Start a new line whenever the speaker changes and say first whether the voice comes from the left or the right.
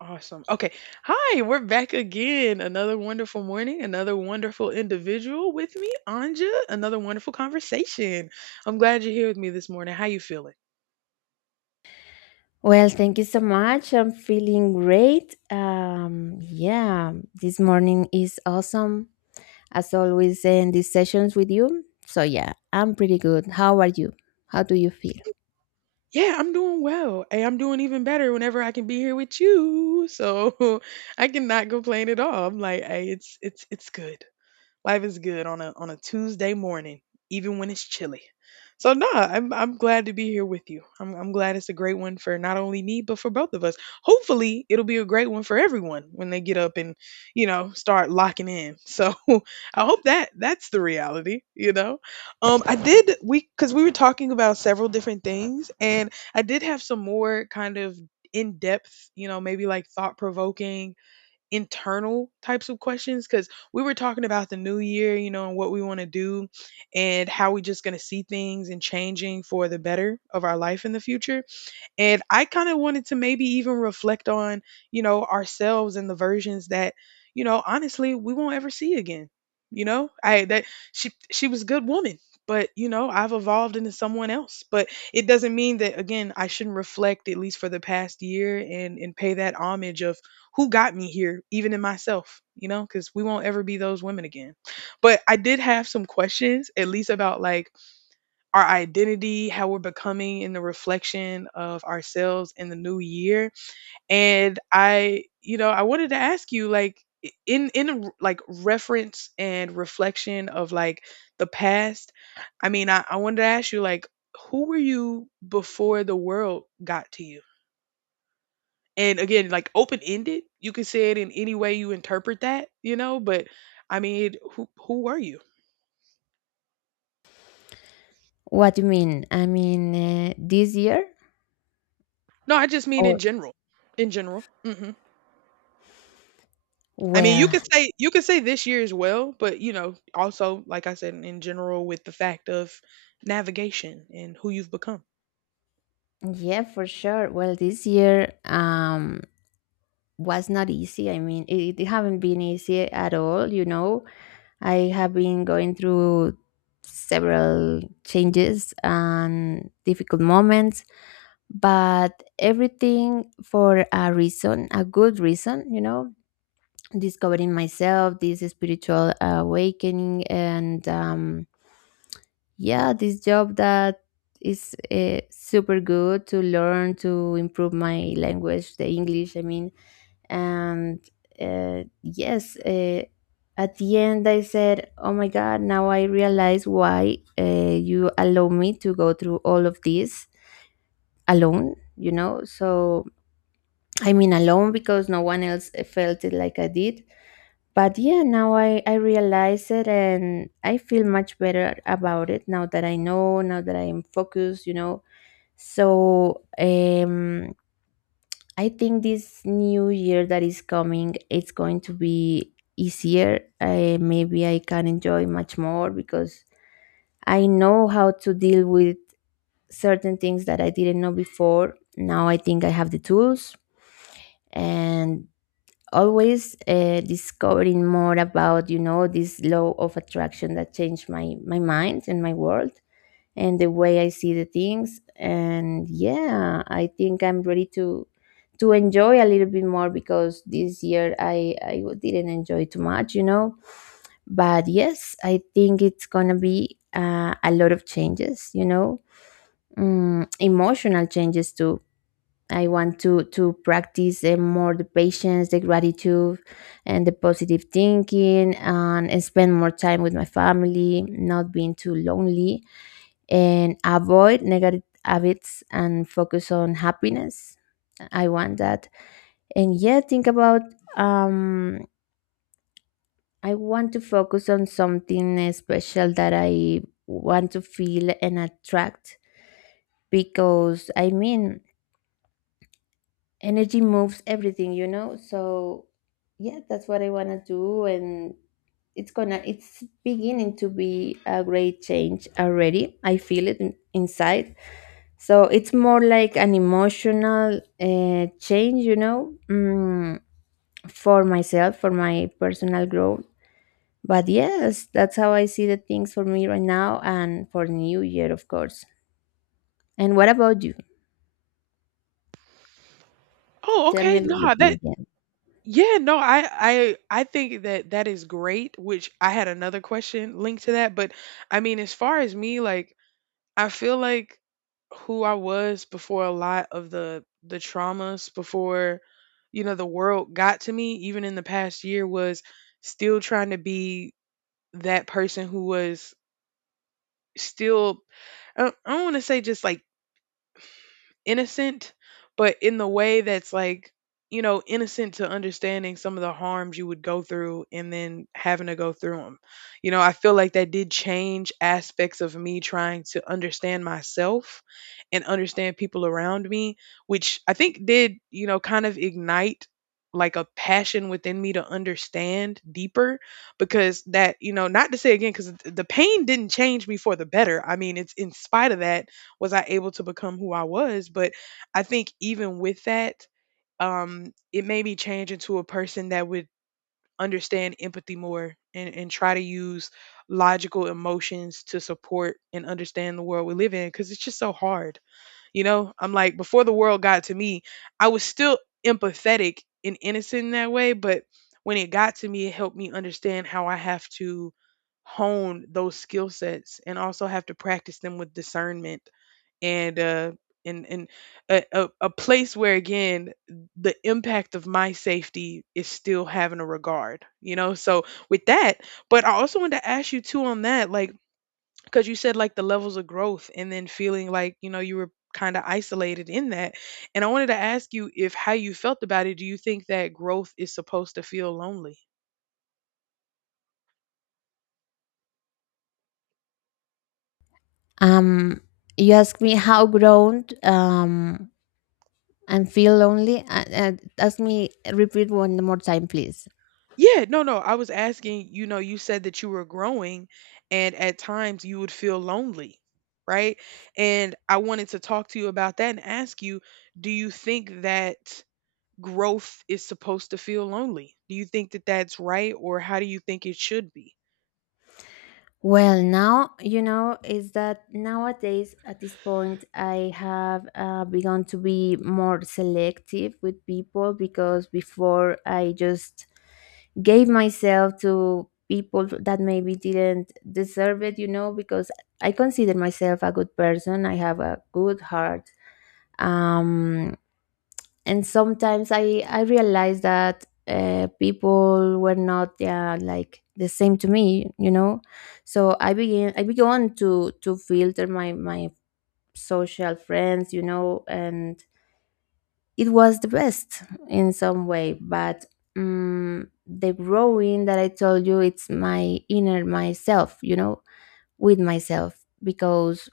right: Awesome. Okay. Hi, we're back again. Another wonderful morning, another wonderful individual with me, Anja, another wonderful conversation. I'm glad you're here with me this morning. How you feeling?
left: Well, thank you so much. I'm feeling great. Yeah, this morning is awesome as always in these sessions with you. So yeah, I'm pretty good. How are you? How do you feel?
right: Yeah, I'm doing well. Hey, I'm doing even better whenever I can be here with you. So I cannot complain at all. I'm like, hey, it's good. Life is good on a Tuesday morning, even when it's chilly. So no, I'm glad to be here with you. I'm glad it's a great one for not only me but for both of us. Hopefully, it'll be a great one for everyone when they get up and start locking in. So I hope that that's the reality. You know, I did we because we were talking about several different things, and I did have some more kind of in depth, you know, maybe like thought provoking internal types of questions because we were talking about the new year, you know, and what we want to do and how we just going to see things and changing for the better of our life in the future. And I kind of wanted to maybe even reflect on, you know, ourselves and the versions that, you know, honestly, we won't ever see again. You know, I that she was a good woman, but you know, I've evolved into someone else. But it doesn't mean that again, I shouldn't reflect at least for the past year and pay that homage of who got me here, even in myself, you know, because we won't ever be those women again. But I did have some questions, at least about like our identity, how we're becoming in the reflection of ourselves in the new year. And I, you know, I wanted to ask you like in like reference and reflection of like the past. I mean, I wanted to ask you like who were you before the world got to you? And again, like open ended, you can say it in any way you interpret that, you know, but I mean, who were you?
left: What do you mean? I mean, this year
right: No, I just mean in
left: or
right: general. In general. I mean,
left: well,
right: you could say this year as well, but you know, also like I said, in general, with the fact of navigation and who you've become.
left: yeah, for sure. Well, this year was not easy. I mean, it haven't been easy at all. You know, I have been going through several changes and difficult moments, but everything for a reason, a good reason. You know, discovering myself, this spiritual awakening, and yeah, this job that is super good to learn, to improve my language, the English, I mean. And yes, at the end I said, oh my God, now I realize why, you allow me to go through all of this alone, you know. So I mean alone because no one else felt it like I did. But yeah, now I realize it and I feel much better about it now that I know, now that I am focused, you know. So I think this new year that is coming, it's going to be easier. Maybe I can enjoy much more because I know how to deal with certain things that I didn't know before. Now I think I have the tools, and always, discovering more about, you know, this law of attraction that changed my mind and my world and the way I see the things. And yeah, I think I'm ready to enjoy a little bit more because this year I didn't enjoy too much, you know. But yes, I think it's gonna be a lot of changes, you know. Mm, emotional changes too. I want to practice, more the patience, the gratitude, and the positive thinking, and spend more time with my family, not being too lonely, and avoid negative habits and focus on happiness. I want that, and yeah, think about. Um, I want to focus on something, special, that I want to feel and attract. Because I mean, energy moves everything, you know. So yeah, that's what I want to do. And it's gonna, it's beginning to be a great change already. I feel it inside. So it's more like an emotional change, you know. Mm, for myself, for my personal growth. But yes, that's how I see the things for me right now, and for new year of course. And what about you?
right: Oh,
left: Tell me a
right: okay.
left: little
right: No, that
left: bit.
right: yeah, no, I think that that is great, which I had another question linked to that, but I mean, as far as me, like I feel like who I was before a lot of the traumas before you know the world got to me even in the past year was still trying to be that person who was still I don't want to say just like innocent, but in the way that's like, you know, innocent to understanding some of the harms you would go through and then having to go through them. You know, I feel like that did change aspects of me trying to understand myself and understand people around me, which I think did, you know, kind of ignite like a passion within me to understand deeper because that you know not to say again because the pain didn't change me for the better. I mean, it's in spite of that was I able to become who I was? But I think even with that, it made me change into a person that would understand empathy more and try to use logical emotions to support and understand the world we live in because it's just so hard. You know, I'm like, before the world got to me, I was still empathetic and innocent in that way. But when it got to me, it helped me understand how I have to hone those skill sets and also have to practice them with discernment and uh and a place where again the impact of my safety is still having a regard, you know. So with that, but I also wanted to ask you too on that, like because you said like the levels of growth and then feeling like, you know, you were kind of isolated in that, and I wanted to ask you if how you felt about it. Do you think that growth is supposed to feel lonely?
left: Um, you ask me how grown and feel lonely. And ask me repeat one more time, please.
right: Yeah, no, I was asking, you know, you said that you were growing and at times you would feel lonely, right? And I wanted to talk to you about that and ask you, do you think that growth is supposed to feel lonely? Do you think that that's right or how do you think it should be?
left: Well, now you know, is that nowadays at this point I have begun to be more selective with people, because before I just gave myself to people that maybe didn't deserve it, you know, because I consider myself a good person. I have a good heart. Um, and sometimes I realized that people were not like the same to me, you know. So I began to filter my social friends, you know, and it was the best in some way. But the growing that I told you, it's my inner myself, you know, with myself. Because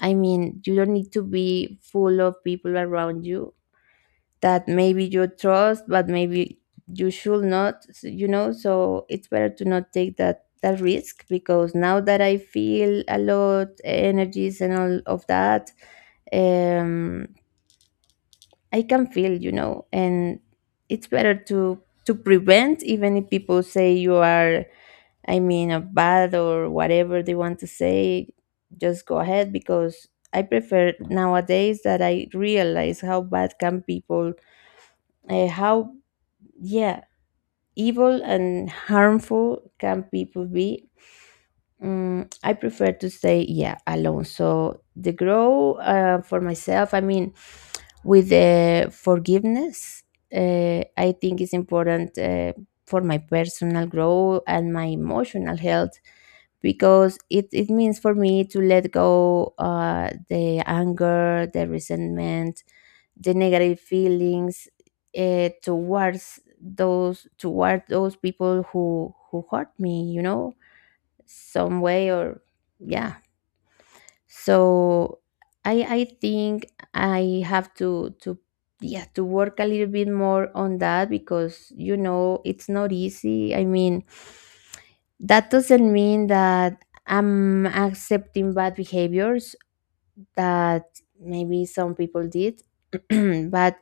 left: I mean, you don't need to be full of people around you that maybe you trust, but maybe you should not, you know. So it's better to not take that risk, because now that I feel a lot energies and all of that, um, I can feel, you know. And it's better to prevent, even if people say you are, I mean, a bad or whatever they want to say, just go ahead. Because I prefer nowadays that I realize how bad can people how, yeah, evil and harmful can people be. Mm, I prefer to stay, yeah, alone. So the grow, for myself, I mean, with the forgiveness, I think it's important for my personal growth and my emotional health, because it means for me to let go the anger, the resentment, the negative feelings towards those, toward those people who hurt me, you know, some way or yeah. So I think I have to, yeah, to work a little bit more on that, because you know, it's not easy. I mean, that doesn't mean that I'm accepting bad behaviors that maybe some people did. But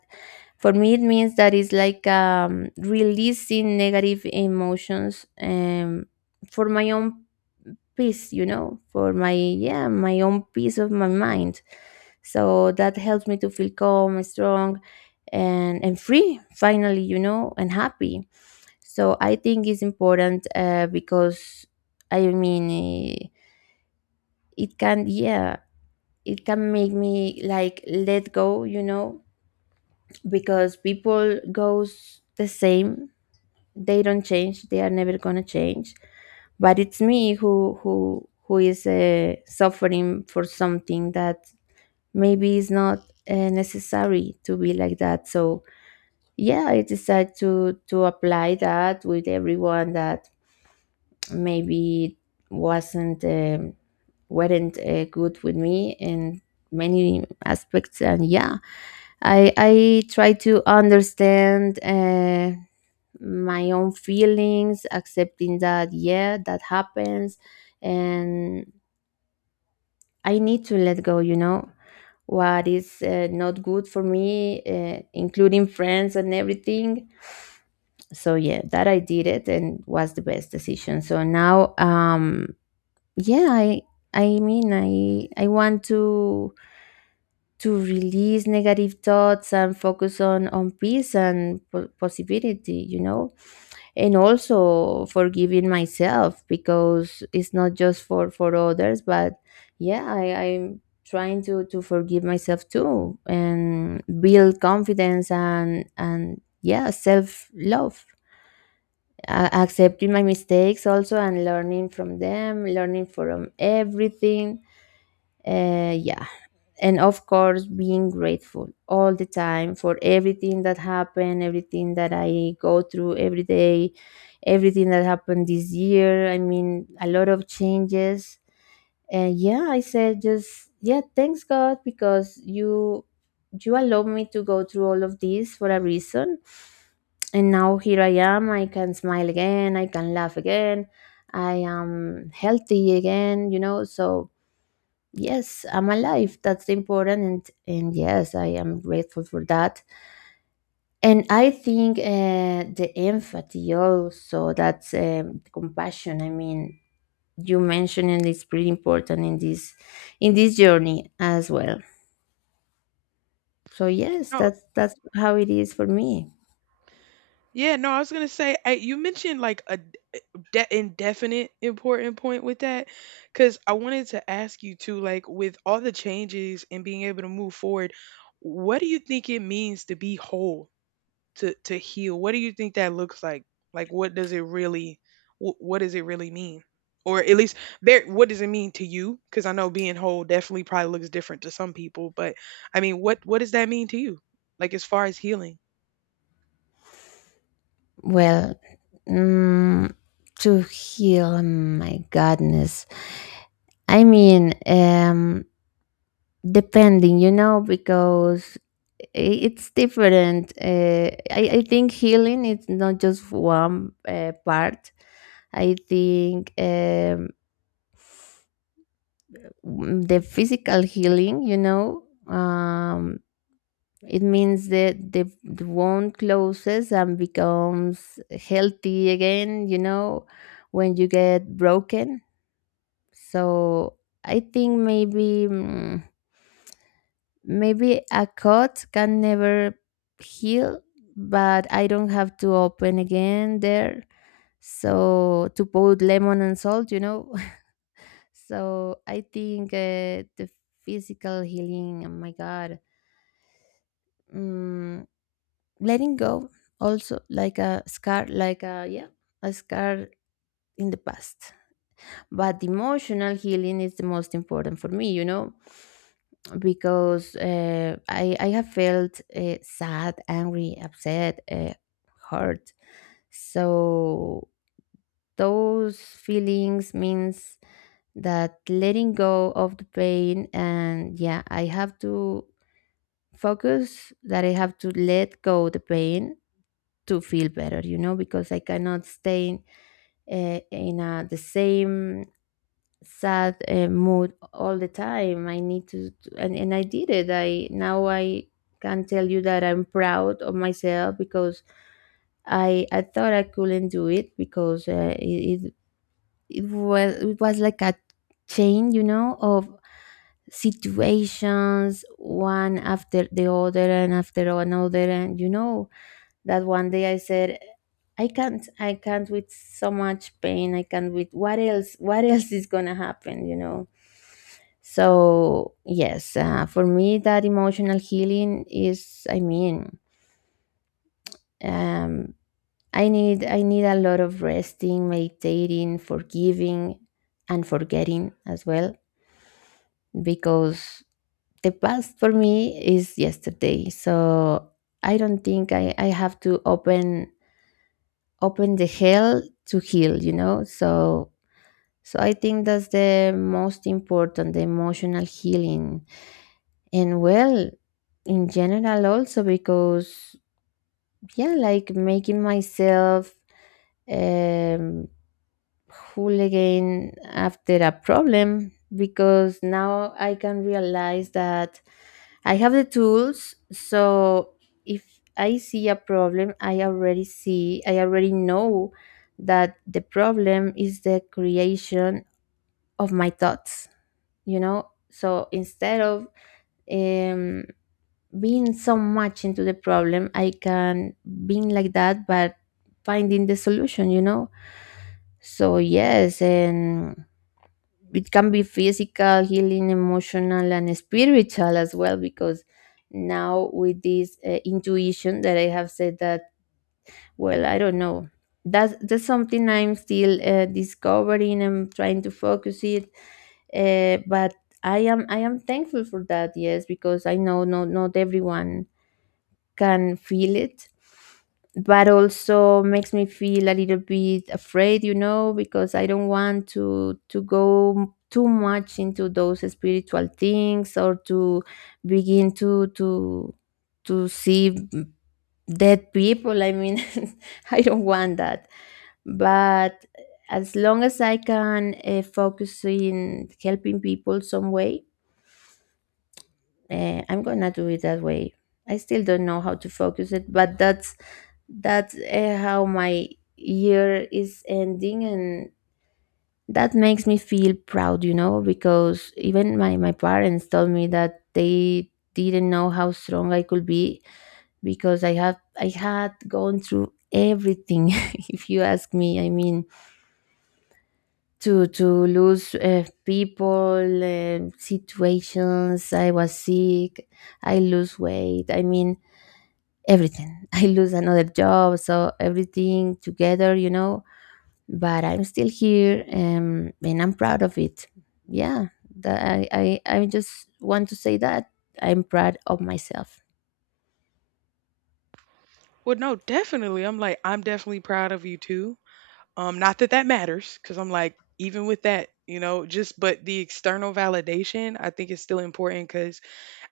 left: for me it means that it's like releasing negative emotions, for my own peace, you know, for my, yeah, my own peace of my mind. So that helps me to feel calm, strong, and free, finally, you know, and happy. So I think it's important, because I mean, eh, it can, yeah, it can make me, like, let go, you know. Because people goes the same, they don't change, they are never gonna change. But it's me who is suffering for something that maybe is not necessary to be like that. So yeah, I decided to apply that with everyone that maybe it wasn't, weren't good with me in many aspects. And yeah, I try to understand my own feelings, accepting that yeah, that happens. And I need to let go, you know, what is not good for me, including friends and everything. So yeah, that, I did it, and was the best decision. So now, yeah I mean, I want to release negative thoughts and focus on peace and possibility, you know. And also forgiving myself, because it's not just for others, but yeah, I I'm trying to forgive myself too, and build confidence and, yeah, self love, accepting my mistakes also, and learning from them, learning from everything, yeah. And of course, being grateful all the time for everything that happened, everything that I go through every day, everything that happened this year. I mean, a lot of changes. And yeah, I said just, yeah, thanks God, because you allowed me to go through all of this for a reason. And now here I am. I can smile again. I can laugh again. I am healthy again, you know. So yes, I'm alive, that's important. And yes, I am grateful for that. And I think, the empathy also, that's, compassion, I mean, you mentioned, and it's pretty important in this, in this journey as well. So yes,
right: No,
left: that's how it is for me.
right: Yeah, no, I was gonna say you mentioned like a indefinite important point with that, because I wanted to ask you too, like with all the changes and being able to move forward, what do you think it means to be whole, to heal? What do you think that looks like? Like, what does it really, what does it really mean? Or at least, what does it mean to you? Because I know being whole definitely probably looks different to some people, but I mean, what does that mean to you? Like as far as healing.
left: Well, mm, to heal, my goodness, I mean, depending, you know, because it's different. I think healing is not just one part. I think the physical healing, you know, it means that the wound closes and becomes healthy again, you know, when you get broken. So I think maybe, mm, maybe a cut can never heal, but I don't have to open again there. So to put lemon and salt, you know. So I think the physical healing, oh my God, mm, letting go, also like a scar, like a, yeah, a scar in the past. But emotional healing is the most important for me, you know. Because I have felt, sad, angry, upset, hurt. So those feelings means that letting go of the pain. And yeah, I have to focus that I have to let go the pain to feel better, you know. Because I cannot stay in a, the same sad mood all the time. I need to, and I did it. I, now I can tell you that I'm proud of myself, because I thought I couldn't do it. Because it was, it was like a chain, you know, of situations, one after the other and after another. And you know, that one day I said, I can't with so much pain. I can't with what else is going to happen, you know? So yes, for me, that emotional healing is, I mean, um, I need, I need a lot of resting, meditating, forgiving, and forgetting as well. Because the past for me is yesterday. So I don't think I have to open, open the hell to heal, you know. So so I think that's the most important, the emotional healing. And well, in general also, because, yeah, like, making myself, um pull again after a problem, because now I can realize that I have the tools. So if I see a problem, I already see, I already know that the problem is the creation of my thoughts, you know? So instead of um, being so much into the problem, I can being like that but finding the solution. So yes, and it can be physical healing, emotional, and spiritual as well, because now with this intuition that I have said that, well, I don't know. That's something I'm still discovering and trying to focus it, but I am thankful for that, yes, because I know, no, not everyone can feel it. But also makes me feel a little bit afraid, you know, because I don't want to go too much into those spiritual things, or to begin to see dead people, I mean, I don't want that. But as long as I can focus in helping people some way, I'm gonna do it that way. I still don't know how to focus it, but that's how my year is ending, and that makes me feel proud, you know, because even my parents told me that they didn't know how strong I could be, because I had gone through everything. If you ask me, I mean, to lose people, situations. I was sick, I lose weight, I mean, everything. I lose another job, so everything together, you know. But I'm still here, and I'm proud of it. Yeah, that I just want to say that I'm proud of myself.
right: Well, no, definitely. I'm like, I'm definitely proud of you too. Not that that matters, because I'm like, even with that, you know, just but the external validation, I think is still important. Because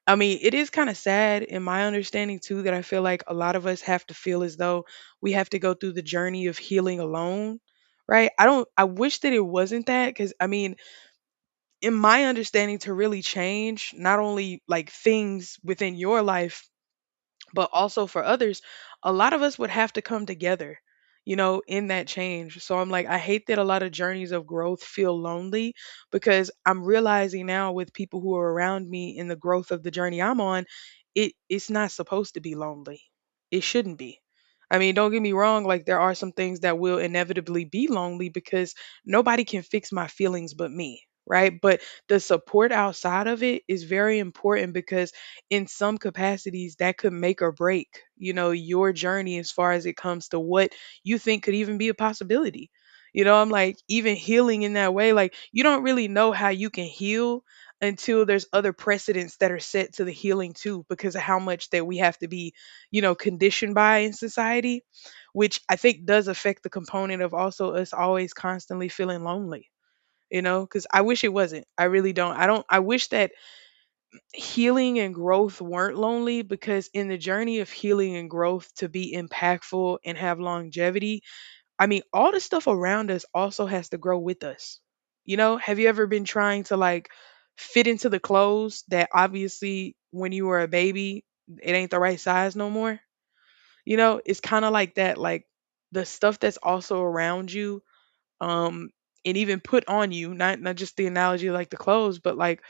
right: I mean, it is kind of sad in my understanding too that I feel like a lot of us have to feel as though we have to go through the journey of healing alone, right? I don't. I wish that it wasn't that, because I mean, in my understanding, to really change not only like things within your life but also for others, a lot of us would have to come together, you know, in that change. So I'm like, I hate that a lot of journeys of growth feel lonely because I'm realizing now with people who are around me in the growth of the journey I'm on, it's not supposed to be lonely. It shouldn't be. I mean, don't get me wrong, like there are some things that will inevitably be lonely because nobody can fix my feelings but me, right? But the support outside of it is very important because in some capacities that could make or break, you know, your journey as far as it comes to what you think could even be a possibility. You know, I'm like, even healing in that way, like you don't really know how you can heal until there's other precedents that are set to the healing too because of how much that we have to be, you know, conditioned by in society, which I think does affect the component of also us always constantly feeling lonely, you know. Because I wish it wasn't. I really don't. I wish that healing and growth weren't lonely, because in the journey of healing and growth to be impactful and have longevity, I mean, all the stuff around us also has to grow with us. You know, have you ever been trying to like fit into the clothes that obviously when you were a baby, it ain't the right size no more? You know, it's kind of like that, like the stuff that's also around you, um, and even put on you, not just the analogy like the clothes, but like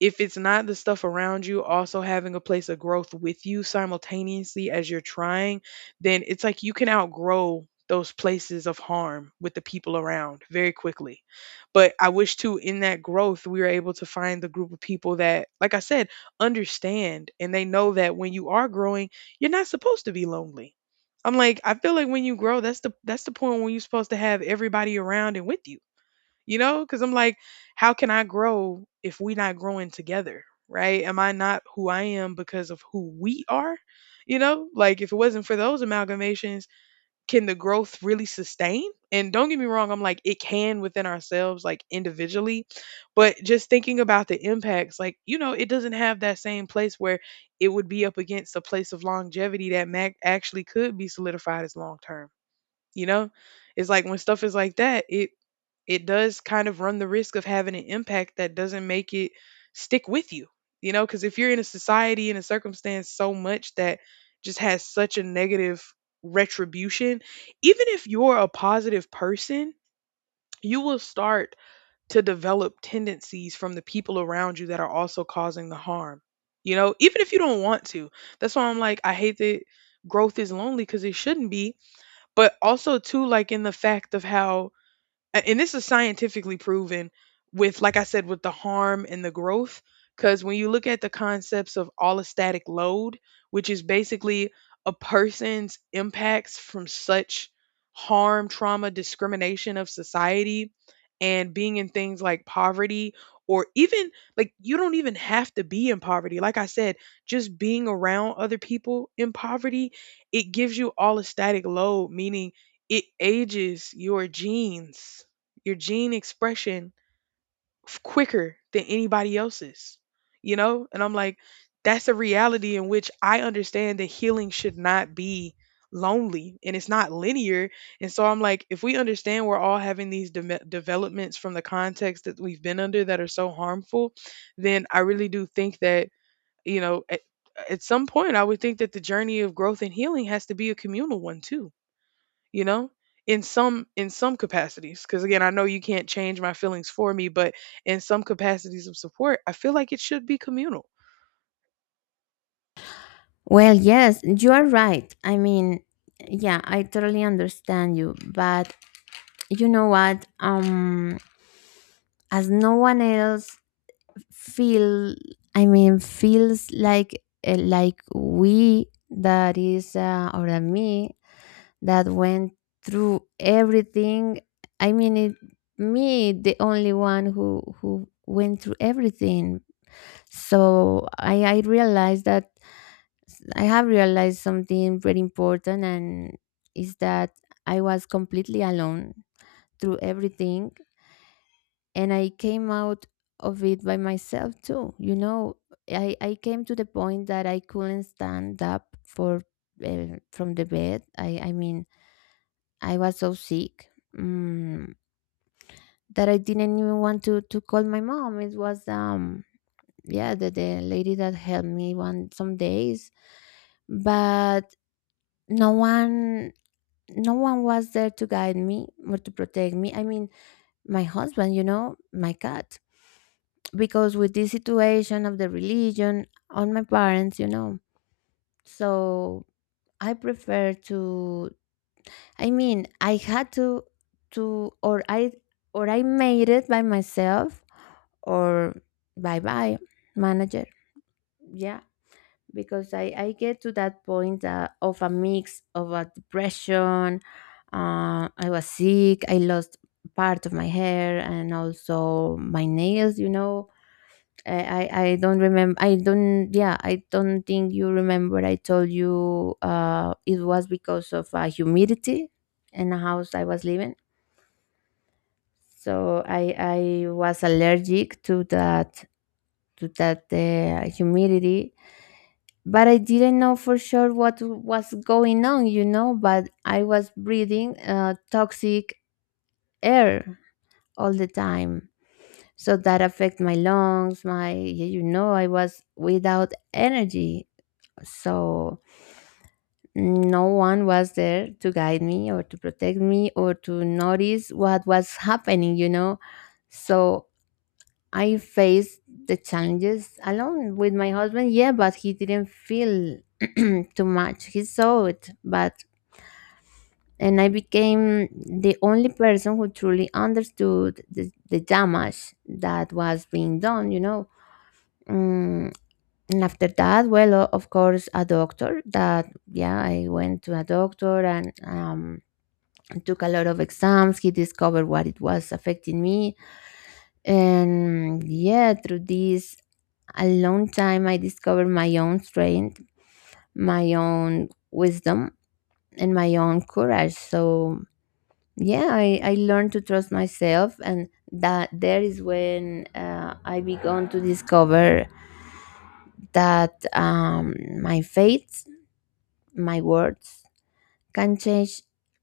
right: if it's not the stuff around you also having a place of growth with you simultaneously as you're trying, then it's like you can outgrow those places of harm with the people around very quickly. But I wish too, in that growth, we were able to find the group of people that, like I said, understand and they know that when you are growing, you're not supposed to be lonely. I'm like, I feel like when you grow, that's the point when you're supposed to have everybody around and with you, you know. Because I'm like, how can I grow if we not growing together, right? Am I not who I am because of who we are? You know, like if it wasn't for those amalgamations, can the growth really sustain? And don't get me wrong, I'm like it can within ourselves, like individually, but just thinking about the impacts, like you know it doesn't have that same place where it would be up against a place of longevity that actually could be solidified as long term, you know. It's like when stuff is like that, it does kind of run the risk of having an impact that doesn't make it stick with you. You know, because if you're in a society and a circumstance so much that just has such a negative retribution, even if you're a positive person, you will start to develop tendencies from the people around you that are also causing the harm. You know, even if you don't want to. That's why I'm like, I hate that growth is lonely because it shouldn't be. But also, too, like in the fact of how and this is scientifically proven with, like I said, with the harm and the growth, because when you look at the concepts of allostatic load, which is basically a person's impacts from such harm, trauma, discrimination of society, and being in things like poverty or even, like you don't even have to be in poverty, like I said, just being around other people in poverty, it gives you allostatic load, meaning it ages your genes, your gene expression quicker than anybody else's, you know? And I'm like, that's a reality in which I understand that healing should not be lonely and it's not linear. And so I'm like, if we understand we're all having these developments from the context that we've been under that are so harmful, then I really do think that, you know, at some point, I would think that the journey of growth and healing has to be a communal one too, you know, in some capacities, because again I know you can't change my feelings for me, but in some capacities of support I feel like it should be communal.
left: Well, yes, you are right. I mean, yeah, I totally understand you. But you know what? As no one else feel, I mean, feels like we that is or that me that went through everything. I mean, it, me, the only one who went through everything. So I realized that I have realized something very important, and is that I was completely alone through everything, and I came out of it by myself too. You know, I came to the point that I couldn't stand up for. From the bed, I mean, I was so sick, mm, that I didn't even want to call my mom. It was yeah, the lady that helped me one some days, but no one, no one was there to guide me or to protect me. I mean, my husband, you know, my cat, because with this situation of the religion on my parents, you know. So I prefer to, I mean, I had to or I made it by myself, or bye bye manager. Yeah, because I get to that point of a mix of a depression. I was sick. I lost part of my hair and also my nails. You know. I don't remember. I don't. Yeah, I don't think you remember. I told you it was because of humidity in the house I was living. So I was allergic to that, to that humidity, but I didn't know for sure what was going on, you know. But I was breathing toxic air all the time, so that affect my lungs. My, you know, I was without energy, so no one was there to guide me or to protect me or to notice what was happening, you know. So I faced the challenges alone with my husband, yeah, but he didn't feel too much. He saw it, but, and I became the only person who truly understood the damage that was being done, you know. Mm, and after that, well, of course, a doctor that, yeah, I went to a doctor and took a lot of exams. He discovered what it was affecting me. And yeah, through this a long time, I discovered my own strength, my own wisdom, and my own courage. So yeah, I learned to trust myself, and that there is when I began to discover that my faith, my words can change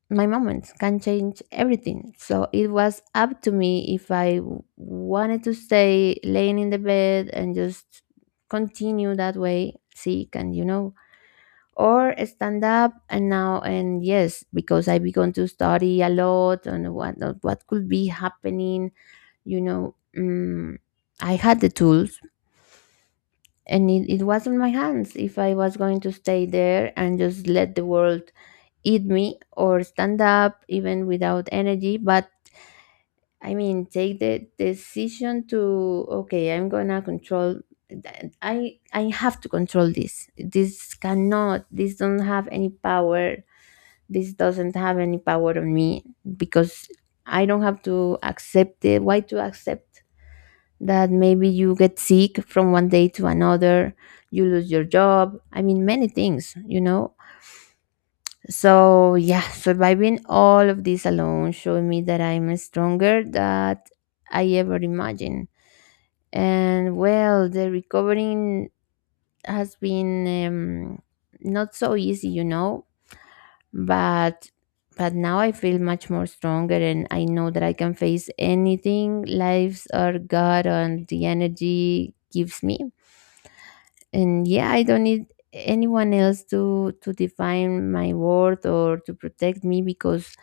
left: my moments, can change everything. So it was up to me if I wanted to stay laying in the bed and just continue that way, sick, and you know, or stand up and now. And yes, because I began to study a lot on what could be happening, you know. I had the tools, and it was in my hands if I was going to stay there and just let the world eat me, or stand up, even without energy. But I mean, take the decision to, okay, I'm gonna control, I have to control this. This cannot, this don't have any power, this doesn't have any power on me. Because I don't have to accept it. Why to accept that maybe you get sick from one day to another, you lose your job? I mean, many things, you know? So yeah, surviving all of this alone showed me that I'm stronger than I ever imagined. And well, the recovering has been, not so easy, you know? but but now I feel much more stronger, and I know that I can face anything lives are god and the energy gives me. And yeah, I don't need anyone else to define my worth or to protect me, because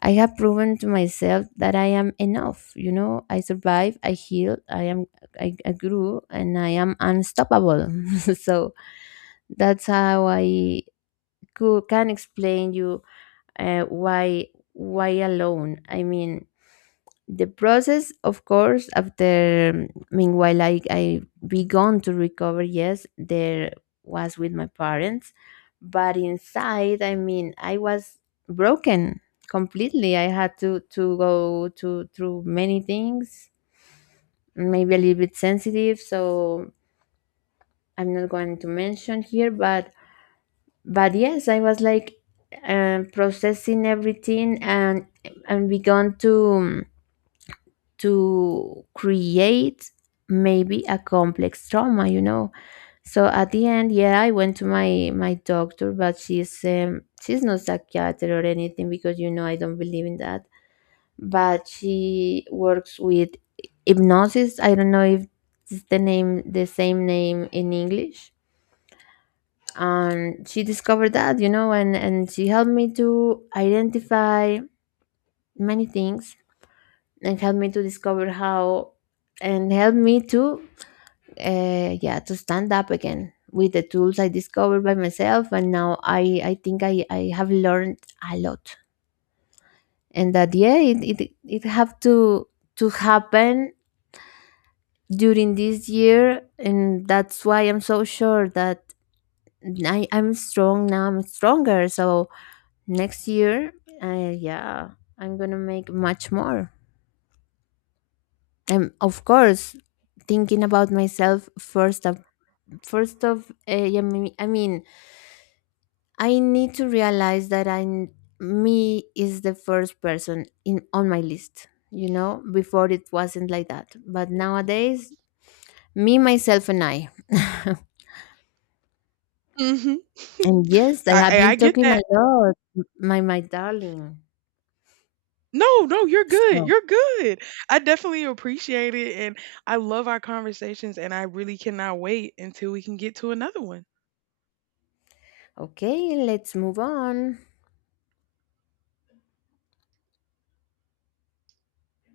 left: I have proven to myself that I am enough. You know, I survive, I heal, I am, I grew, and I am unstoppable. So that's how I can explain you uh, why why alone. I mean, the process, of course, after, meanwhile, I began to recover. Yes, there was with my parents, but inside, I mean, I was broken completely. I had to go to through many things, maybe a little bit sensitive, so I'm not going to mention here. But yes, I was like, processing everything, and began to create maybe a complex trauma, you know. So at the end, yeah, I went to my doctor, but she's, she's not psychiatrist or anything, because you know, I don't believe in that. But she works with hypnosis, I don't know if it's the name, the same name in English. And she discovered that, you know, and she helped me to identify many things, and helped me to discover how, and helped me to, yeah, to stand up again with the tools I discovered by myself. And now I think I have learned a lot, and that, yeah, it it have to happen during this year, and that's why I'm so sure that I'm strong now, I'm stronger. So next year, yeah, I'm gonna make much more. And of course, thinking about myself first of, I mean, I need to realize that I'm, me is the first person in on my list, you know. Before it wasn't like that, but nowadays, me, myself, and I.
right: Hmm.
left: And yes, I have been
right: I get
left: talking a
right: that.
left: lot, my darling.
right: No, no, you're good.
left: So
right: You're good. I definitely appreciate it. And I love our conversations. And I really cannot wait until we can get to another one.
left: okay, let's move on.